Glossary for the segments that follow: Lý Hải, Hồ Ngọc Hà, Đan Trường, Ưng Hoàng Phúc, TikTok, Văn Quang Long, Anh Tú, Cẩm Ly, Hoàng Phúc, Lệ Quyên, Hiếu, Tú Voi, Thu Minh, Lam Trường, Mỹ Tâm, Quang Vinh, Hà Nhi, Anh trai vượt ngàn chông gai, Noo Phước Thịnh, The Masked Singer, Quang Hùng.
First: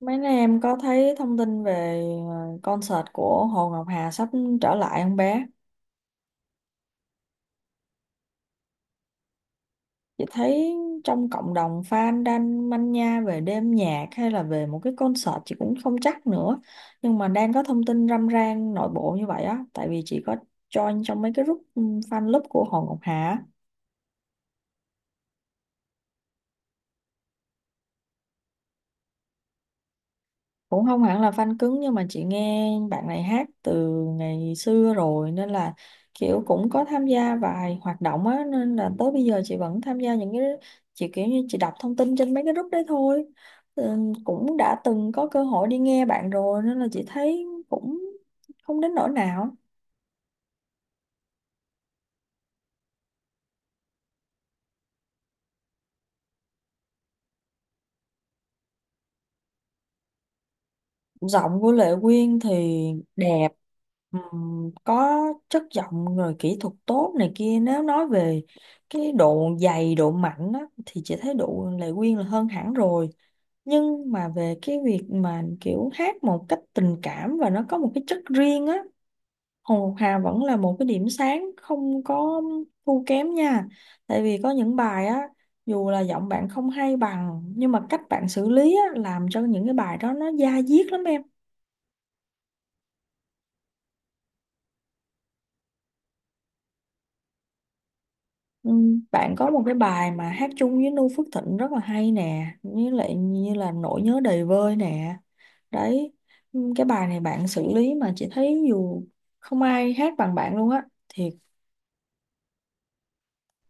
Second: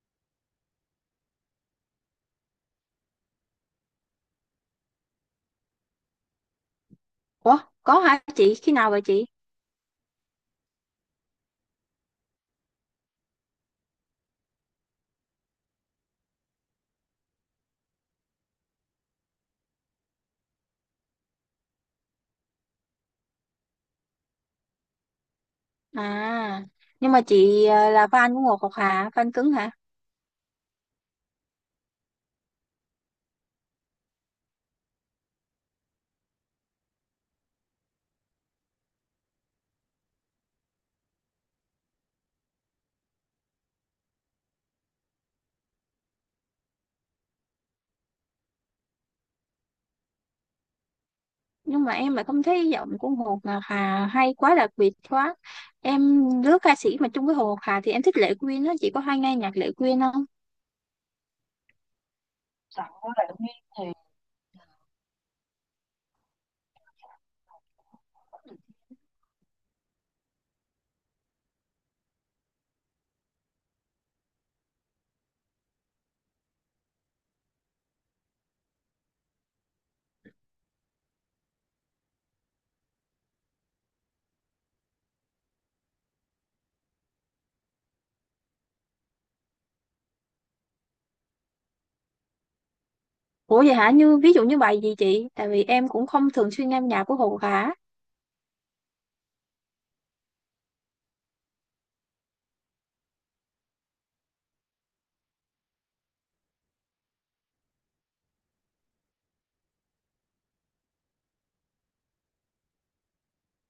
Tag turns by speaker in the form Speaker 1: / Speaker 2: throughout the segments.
Speaker 1: Mấy nay em có thấy thông tin về concert của Hồ Ngọc Hà sắp trở lại không bé?
Speaker 2: Ủa, có hả chị? Khi nào vậy chị?
Speaker 1: Chị thấy trong cộng đồng fan đang manh nha về đêm nhạc hay là về một cái concert chị cũng không chắc nữa. Nhưng mà đang có thông tin râm ran nội bộ như vậy á. Tại vì chị có join trong mấy cái group fan club của Hồ Ngọc Hà á.
Speaker 2: À, nhưng mà chị là fan của Ngọc Ngọc Hà, fan cứng hả?
Speaker 1: Cũng không hẳn là fan cứng nhưng mà chị nghe bạn này hát từ ngày xưa rồi nên là kiểu cũng có tham gia vài hoạt động á, nên là tới bây giờ chị vẫn tham gia những cái, chị kiểu như chị đọc thông tin trên mấy cái group đấy thôi. ừ, Cũng đã từng có cơ hội đi nghe bạn rồi nên là chị thấy cũng không đến nỗi nào.
Speaker 2: Nhưng mà em lại không thấy giọng của hồ Ngọc Hà hay quá, đặc biệt quá. Em đứa ca sĩ mà chung với Hồ Ngọc Hà thì em thích Lệ Quyên á, chị có hay nghe nhạc Lệ Quyên không?
Speaker 1: Giọng của Lệ Quyên thì đẹp, có chất giọng rồi kỹ thuật tốt này kia, nếu nói về cái độ dày độ mạnh á, thì chị thấy độ Lệ Quyên là hơn hẳn rồi. Nhưng mà về cái việc mà kiểu hát một cách tình cảm và nó có một cái chất riêng á, Hồ Ngọc Hà vẫn là một cái điểm sáng không có thua kém nha. Tại vì có những bài á, dù là giọng bạn không hay bằng nhưng mà cách bạn xử lý á, làm cho những cái bài đó nó da diết lắm em.
Speaker 2: Ủa vậy hả? Như ví dụ như bài gì chị? Tại vì em cũng không thường xuyên nghe nhạc của Hồ Ngọc Hà.
Speaker 1: Ừ, bạn có một cái bài mà hát chung với Noo Phước Thịnh rất là hay nè, với lại như là nỗi nhớ đầy vơi nè. Đấy, cái bài này bạn xử lý mà chị thấy dù không ai hát bằng bạn luôn á. Thiệt,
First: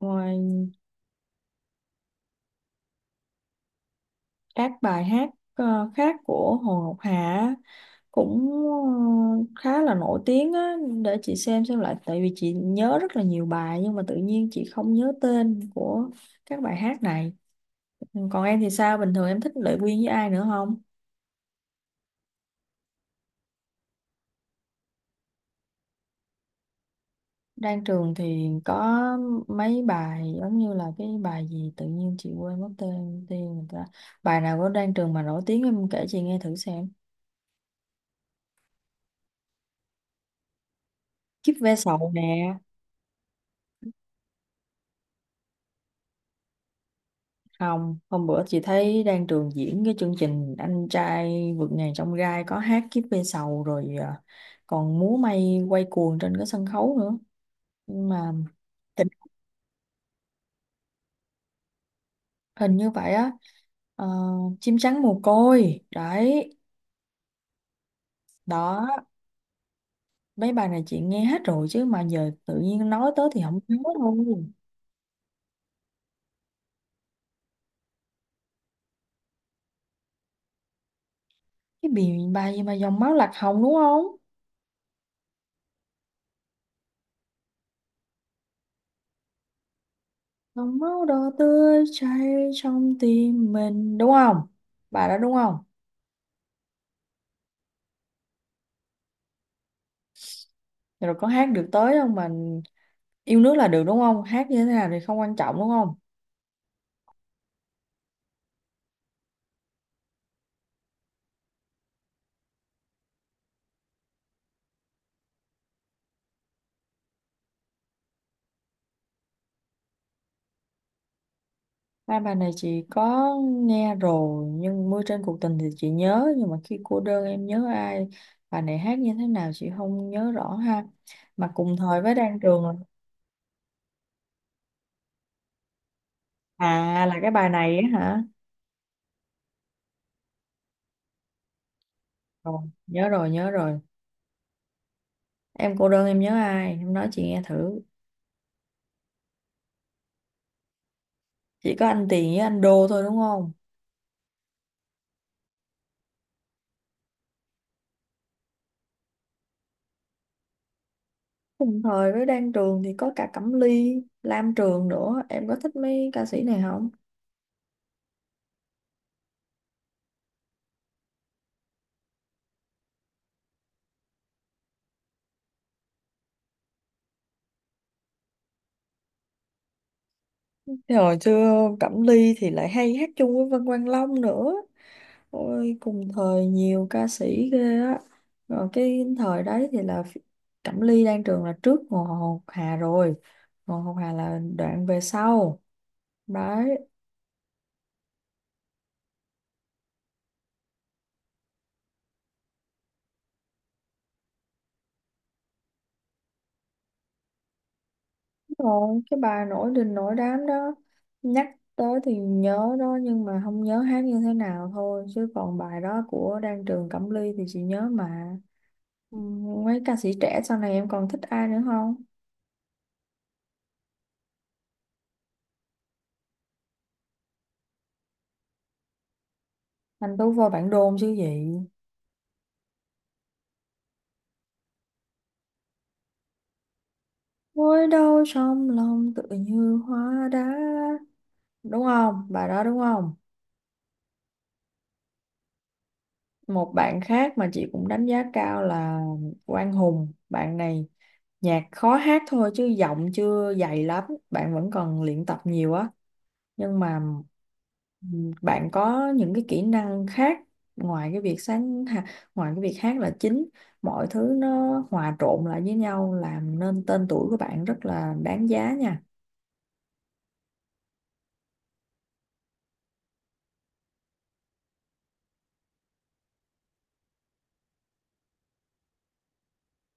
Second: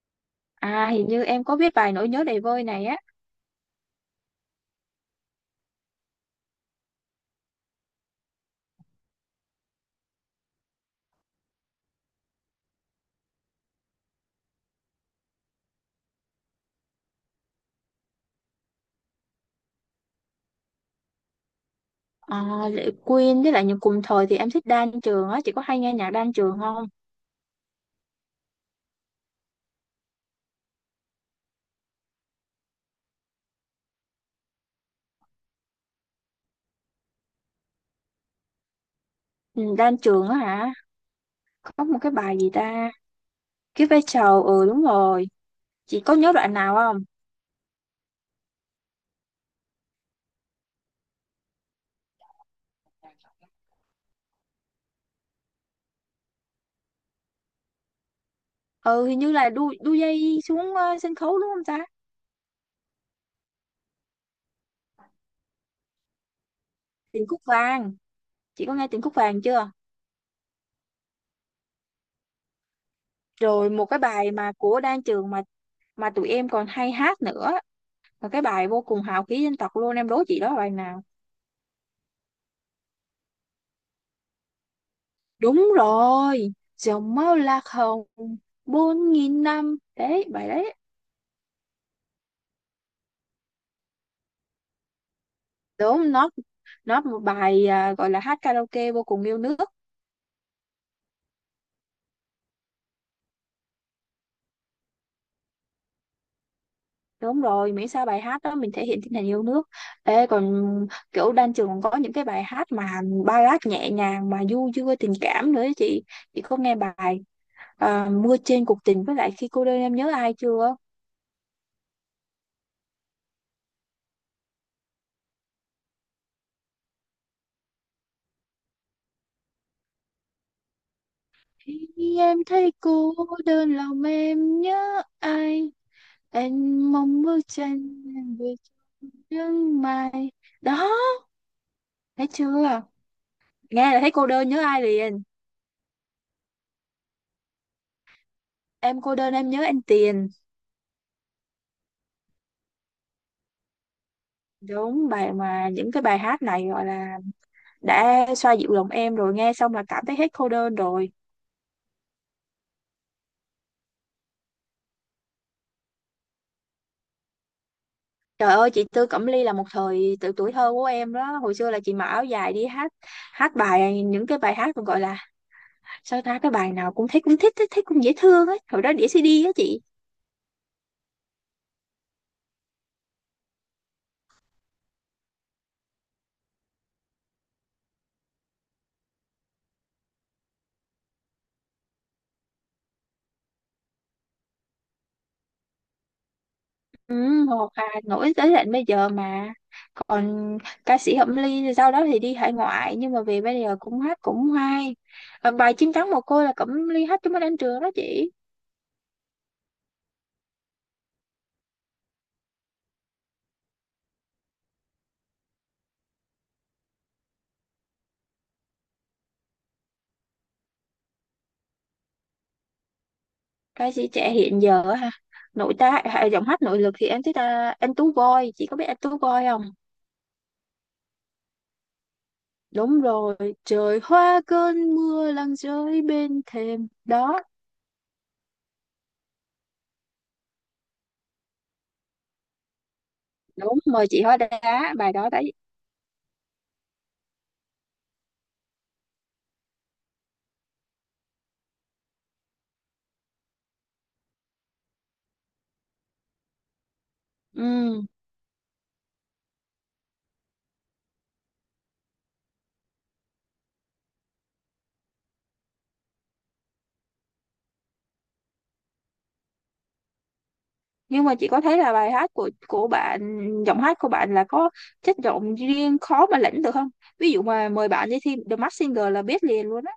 Speaker 1: ngoài
Speaker 2: À, hình như em có biết bài Nỗi nhớ đầy vơi này á.
Speaker 1: các bài hát khác của Hồ Ngọc Hà á, cũng khá là nổi tiếng á, để chị xem lại tại vì chị nhớ rất là nhiều bài nhưng mà tự nhiên chị không nhớ tên của các bài hát này. Ừ, còn em thì sao? Bình thường em thích Lệ Quyên với ai nữa không?
Speaker 2: À, Lệ Quyên với lại những cùng thời thì em thích Đan Trường á, chị có hay nghe nhạc Đan Trường không?
Speaker 1: Đang trường thì có mấy bài giống như là cái bài gì tự nhiên chị quên mất tên tên người ta. Bài nào của Đan Trường mà nổi tiếng em kể chị nghe thử xem.
Speaker 2: Ừ, Đan Trường á hả?
Speaker 1: Kiếp ve
Speaker 2: Có một
Speaker 1: sầu
Speaker 2: cái
Speaker 1: nè.
Speaker 2: bài gì ta? Cái vai trò, ừ đúng rồi, chị có nhớ đoạn nào không?
Speaker 1: Không, hôm bữa chị thấy Đan Trường diễn cái chương trình Anh trai vượt ngàn chông gai có hát Kiếp ve sầu rồi à, còn múa may quay cuồng trên cái sân khấu nữa. Nhưng mà
Speaker 2: Ừ,
Speaker 1: tình
Speaker 2: hình như là đu đu dây xuống sân khấu đúng không ta?
Speaker 1: hình như vậy á. Ờ, chim trắng mồ côi. Đấy,
Speaker 2: Tình cúc vàng, chị có nghe
Speaker 1: đó.
Speaker 2: tình cúc vàng chưa?
Speaker 1: Mấy bài này chị nghe hết rồi chứ mà giờ tự nhiên nói tới thì không
Speaker 2: Rồi
Speaker 1: nhớ
Speaker 2: một cái bài
Speaker 1: luôn.
Speaker 2: mà của Đan Trường mà tụi em còn hay hát nữa, một cái bài vô cùng hào khí dân tộc luôn, em đố chị đó là bài nào?
Speaker 1: Cái bài bài gì mà dòng máu lạc hồng đúng không?
Speaker 2: Đúng rồi, dòng máu lạc hồng, 4000 năm đấy bài đấy.
Speaker 1: Dòng máu đỏ tươi chảy trong tim mình đúng không? Bài đó đúng không?
Speaker 2: Đúng nó một bài à, gọi là hát karaoke vô cùng yêu nước.
Speaker 1: Rồi có hát được tới không mà, yêu nước là được đúng không? Hát như thế nào thì không quan trọng đúng không?
Speaker 2: Đúng rồi, miễn sao bài hát đó mình thể hiện tinh thần yêu nước. Ê, còn kiểu Đan Trường còn có những cái bài hát mà ballad nhẹ nhàng mà du dương tình cảm nữa ấy chị. Chị có nghe bài à, Mưa trên cuộc tình với lại Khi cô đơn em nhớ ai chưa?
Speaker 1: Hai bài này chị có nghe rồi, nhưng mưa trên cuộc tình thì chị nhớ nhưng mà khi cô đơn em nhớ ai, bài này hát như thế nào chị không nhớ rõ ha. Mà cùng thời với
Speaker 2: Khi
Speaker 1: Đan
Speaker 2: em
Speaker 1: Trường.
Speaker 2: thấy cô đơn lòng em nhớ ai? Em
Speaker 1: À, là
Speaker 2: mong
Speaker 1: cái
Speaker 2: bức
Speaker 1: bài này á
Speaker 2: tranh
Speaker 1: hả?
Speaker 2: em về sương mai. Đó, thấy
Speaker 1: Rồi,
Speaker 2: chưa?
Speaker 1: nhớ rồi, nhớ rồi.
Speaker 2: Nghe là thấy cô đơn nhớ ai liền.
Speaker 1: Em cô đơn em nhớ ai? Em nói chị nghe thử.
Speaker 2: Em cô đơn em nhớ anh Tiền.
Speaker 1: Chỉ có anh Tiền với anh Đô thôi đúng không?
Speaker 2: Đúng, bài mà những cái bài hát này gọi là đã xoa dịu lòng em rồi, nghe xong là cảm thấy hết cô đơn rồi.
Speaker 1: Cùng thời với Đan Trường thì có cả Cẩm Ly, Lam Trường nữa. Em có thích mấy ca sĩ này không?
Speaker 2: Trời ơi, chị Tư Cẩm Ly là một thời tự tuổi thơ của em đó, hồi xưa là chị mặc áo dài đi hát, hát bài những cái bài hát còn gọi là sao ta, cái bài nào cũng thấy cũng thích thích thích cũng dễ thương ấy, hồi đó đĩa CD á chị.
Speaker 1: Thế hồi xưa Cẩm Ly thì lại hay hát chung với Văn Quang Long nữa. Ôi, cùng thời nhiều ca sĩ ghê á. Rồi cái thời đấy thì là Cẩm Ly, Đan Trường là trước Hồ Ngọc Hà rồi. Hồ Ngọc Hà là đoạn về sau. Đấy.
Speaker 2: Ừ, hoặc là nổi tới tận bây giờ mà còn, ca sĩ Cẩm Ly thì sau đó thì đi hải ngoại nhưng mà về bây giờ cũng hát cũng hay. Ờ, bài chim trắng mồ côi là Cẩm Ly hát cho mấy anh trường đó chị.
Speaker 1: Rồi, cái bà nổi đình nổi đám đó, nhắc tới thì nhớ đó nhưng mà không nhớ hát như thế nào thôi, chứ còn bài đó của Đan Trường Cẩm Ly thì chị nhớ mà. Ừ, mấy ca sĩ trẻ sau này em còn thích ai nữa không?
Speaker 2: Ca sĩ trẻ hiện giờ á ha, nội tá à, giọng hát nội lực thì em thích anh Tú Voi, chị có biết anh Tú Voi không?
Speaker 1: Anh Tú vô bản đôn chứ gì.
Speaker 2: Đúng rồi, trời hoa cơn mưa lăn rơi bên thềm đó.
Speaker 1: Ngồi đâu trong lòng tự như hóa đá, đúng không, bài đó đúng không?
Speaker 2: Đúng, mời chị hóa đá, bài đó đấy.
Speaker 1: Một bạn khác mà chị cũng đánh giá cao là Quang Hùng, bạn này nhạc khó hát thôi chứ giọng chưa dày lắm, bạn vẫn còn luyện tập nhiều á. Nhưng mà
Speaker 2: Ừ.
Speaker 1: bạn có những cái kỹ năng khác, ngoài cái việc ngoài cái việc hát là chính, mọi thứ nó hòa trộn lại với nhau làm nên tên tuổi của bạn rất là đáng giá nha.
Speaker 2: Nhưng mà chị có thấy là bài hát của bạn, giọng hát của bạn là có chất giọng riêng khó mà lẫn được không? Ví dụ mà mời bạn đi thi The Masked Singer là biết liền luôn á.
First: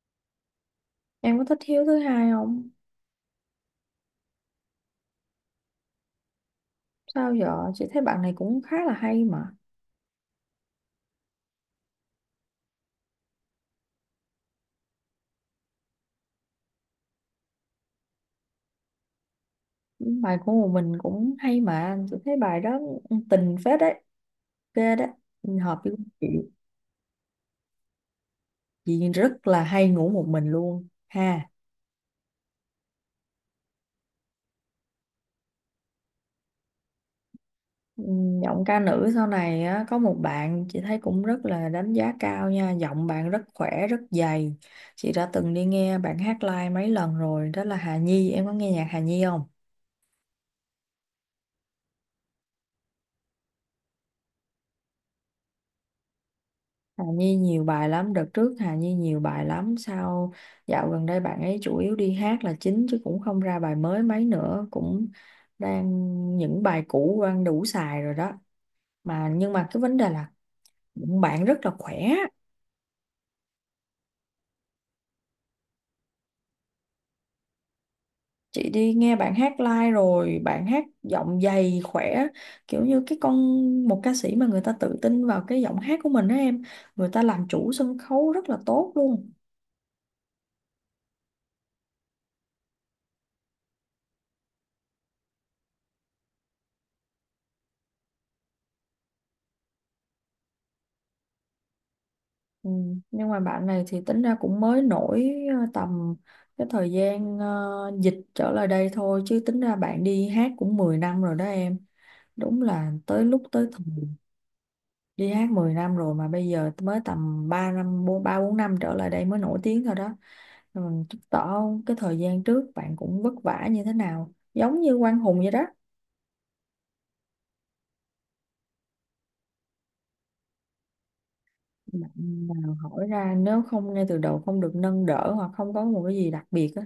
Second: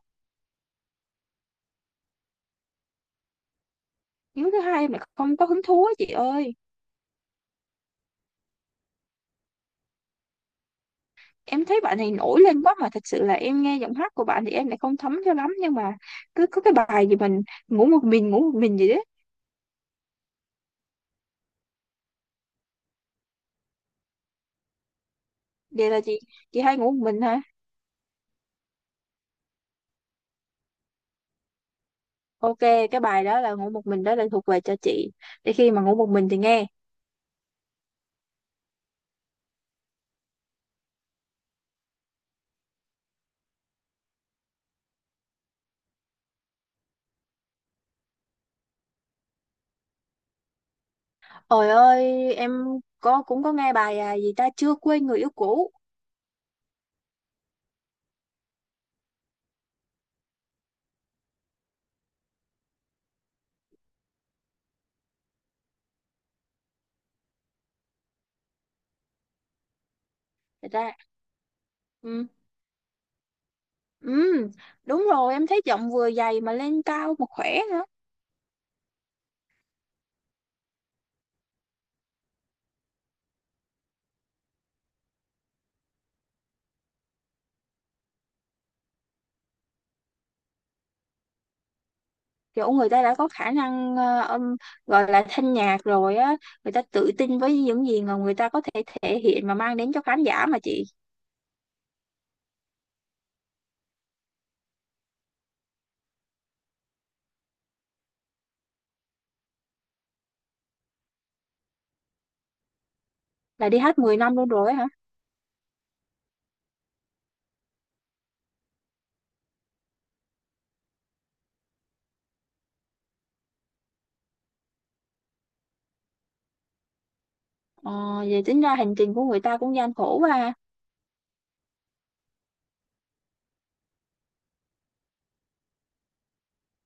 Speaker 1: Em có thích Hiếu thứ hai không?
Speaker 2: Nếu thứ hai mà không có hứng thú á chị ơi.
Speaker 1: Sao giờ chị thấy bạn này cũng khá là hay mà.
Speaker 2: Em thấy bạn này nổi lên quá mà thật sự là em nghe giọng hát của bạn thì em lại không thấm cho lắm, nhưng mà cứ có cái bài gì mình ngủ một mình gì đấy.
Speaker 1: Bài của một mình cũng hay mà tôi thấy, bài đó tình phết đấy, ghê đấy, hợp
Speaker 2: Vậy
Speaker 1: với
Speaker 2: là chị
Speaker 1: chị.
Speaker 2: chị hay ngủ một mình hả?
Speaker 1: Chị rất là hay ngủ một mình luôn ha.
Speaker 2: Ok, cái bài đó là ngủ một mình đó là thuộc về cho chị, để khi mà ngủ một mình thì nghe.
Speaker 1: Giọng ca nữ sau này á, có một bạn chị thấy cũng rất là đánh giá cao nha, giọng bạn rất khỏe rất dày, chị đã từng đi nghe bạn hát live mấy lần rồi, đó là Hà Nhi. Em có nghe nhạc Hà Nhi không?
Speaker 2: Ôi ơi em có, cũng có nghe bài à, gì ta, chưa quên người yêu cũ.
Speaker 1: Hà Nhi nhiều bài lắm, đợt trước Hà Nhi nhiều bài lắm, sao dạo gần đây bạn ấy chủ yếu đi hát là chính chứ cũng không ra bài mới mấy nữa, cũng đang những bài cũ đang đủ xài rồi đó. Mà nhưng mà cái vấn đề là
Speaker 2: Thật ra
Speaker 1: bạn rất là khỏe.
Speaker 2: ừ, ừ đúng rồi, em thấy giọng vừa dày mà lên cao mà khỏe nữa.
Speaker 1: Chị đi nghe bạn hát live rồi, bạn hát giọng dày khỏe, kiểu như cái con, một ca sĩ mà người ta tự tin vào cái giọng hát của mình đó em, người ta làm chủ sân khấu rất là tốt luôn.
Speaker 2: Kiểu người ta đã có khả năng âm, gọi là thanh nhạc rồi á, người ta tự tin với những gì mà người ta có thể thể hiện mà mang đến cho khán giả mà chị.
Speaker 1: Ừ. Nhưng mà bạn này thì tính ra cũng mới nổi tầm cái thời gian dịch trở lại đây thôi, chứ tính ra bạn đi hát cũng 10 năm rồi đó em. Đúng là tới lúc tới
Speaker 2: Là đi
Speaker 1: thời,
Speaker 2: hát 10 năm luôn rồi á hả?
Speaker 1: đi hát 10 năm rồi mà bây giờ mới tầm 3 năm 4, 3 4 năm trở lại đây mới nổi tiếng thôi đó. Rồi mình chứng tỏ cái thời gian trước bạn cũng vất vả như thế nào, giống như Quang Hùng vậy đó.
Speaker 2: ờ, Vậy tính ra hành trình của người ta cũng gian khổ quá ha.
Speaker 1: Bạn nào hỏi ra nếu không ngay từ đầu không được nâng đỡ hoặc không có một cái gì đặc biệt á,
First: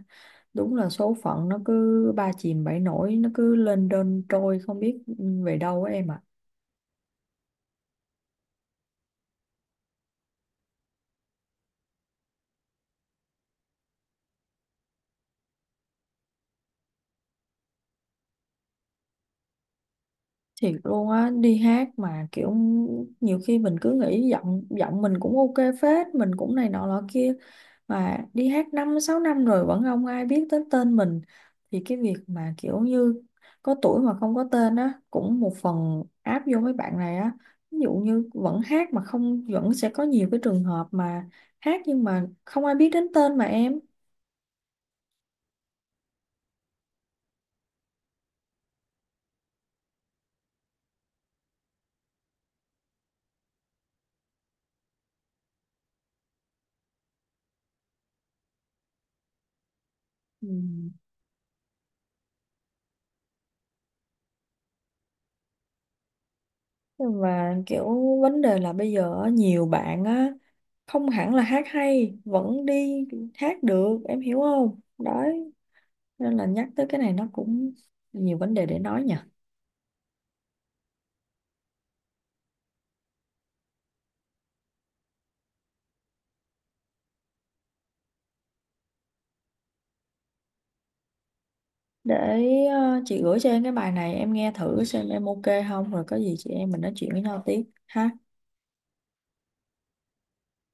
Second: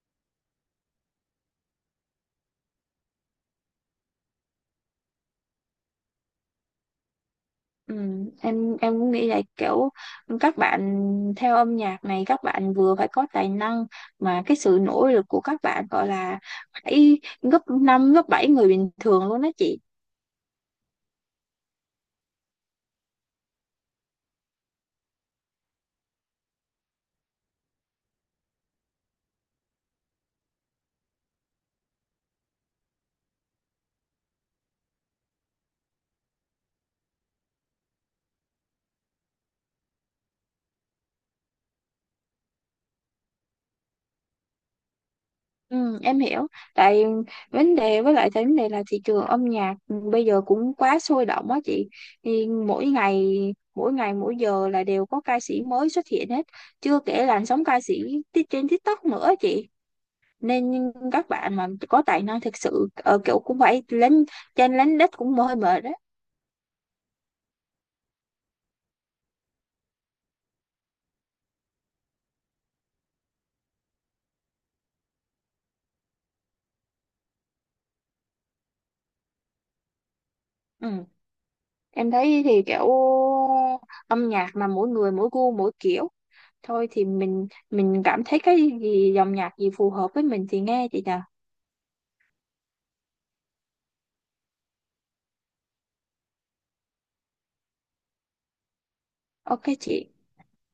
Speaker 1: đúng là số phận nó cứ ba chìm bảy nổi, nó cứ lên đơn trôi không biết về đâu á em ạ.
Speaker 2: Ừ, em cũng nghĩ là kiểu các bạn theo âm nhạc này các bạn vừa phải có tài năng mà cái sự nỗ lực của các bạn gọi là phải gấp 5 gấp 7 người bình thường luôn đó chị.
Speaker 1: Thiệt luôn á, đi hát mà kiểu nhiều khi mình cứ nghĩ giọng giọng mình cũng ok phết, mình cũng này nọ lọ kia, mà đi hát 5, 6 năm rồi vẫn không ai biết tới tên mình, thì cái việc mà kiểu như có tuổi mà không có tên á, cũng một phần áp vô mấy bạn này á. Ví dụ như vẫn hát mà không, vẫn sẽ có nhiều cái trường hợp mà hát nhưng mà không ai biết đến tên mà em.
Speaker 2: Ừ, em hiểu. Tại vấn đề, với lại tại vấn đề là thị trường âm nhạc bây giờ cũng quá sôi động á chị. Thì mỗi ngày mỗi giờ là đều có ca sĩ mới xuất hiện hết. Chưa kể làn sóng ca sĩ trên TikTok nữa chị.
Speaker 1: Ừ.
Speaker 2: Nên các bạn mà có tài năng thực sự kiểu cũng phải lên trên lánh đất cũng hơi mệt đấy.
Speaker 1: Và kiểu vấn đề là bây giờ á, nhiều bạn á không hẳn là hát hay vẫn đi hát được, em hiểu không? Đấy, nên là nhắc tới cái này nó cũng nhiều vấn đề để nói nha.
Speaker 2: Ừ. Em thấy thì kiểu âm nhạc mà mỗi người mỗi gu mỗi kiểu. Thôi thì mình cảm thấy cái gì, dòng nhạc gì phù hợp với mình thì nghe chị nhỉ.
Speaker 1: Để chị gửi cho em cái bài này em nghe thử xem em ok không, rồi có gì chị em mình nói chuyện với nhau tiếp ha.
Speaker 2: Ok chị,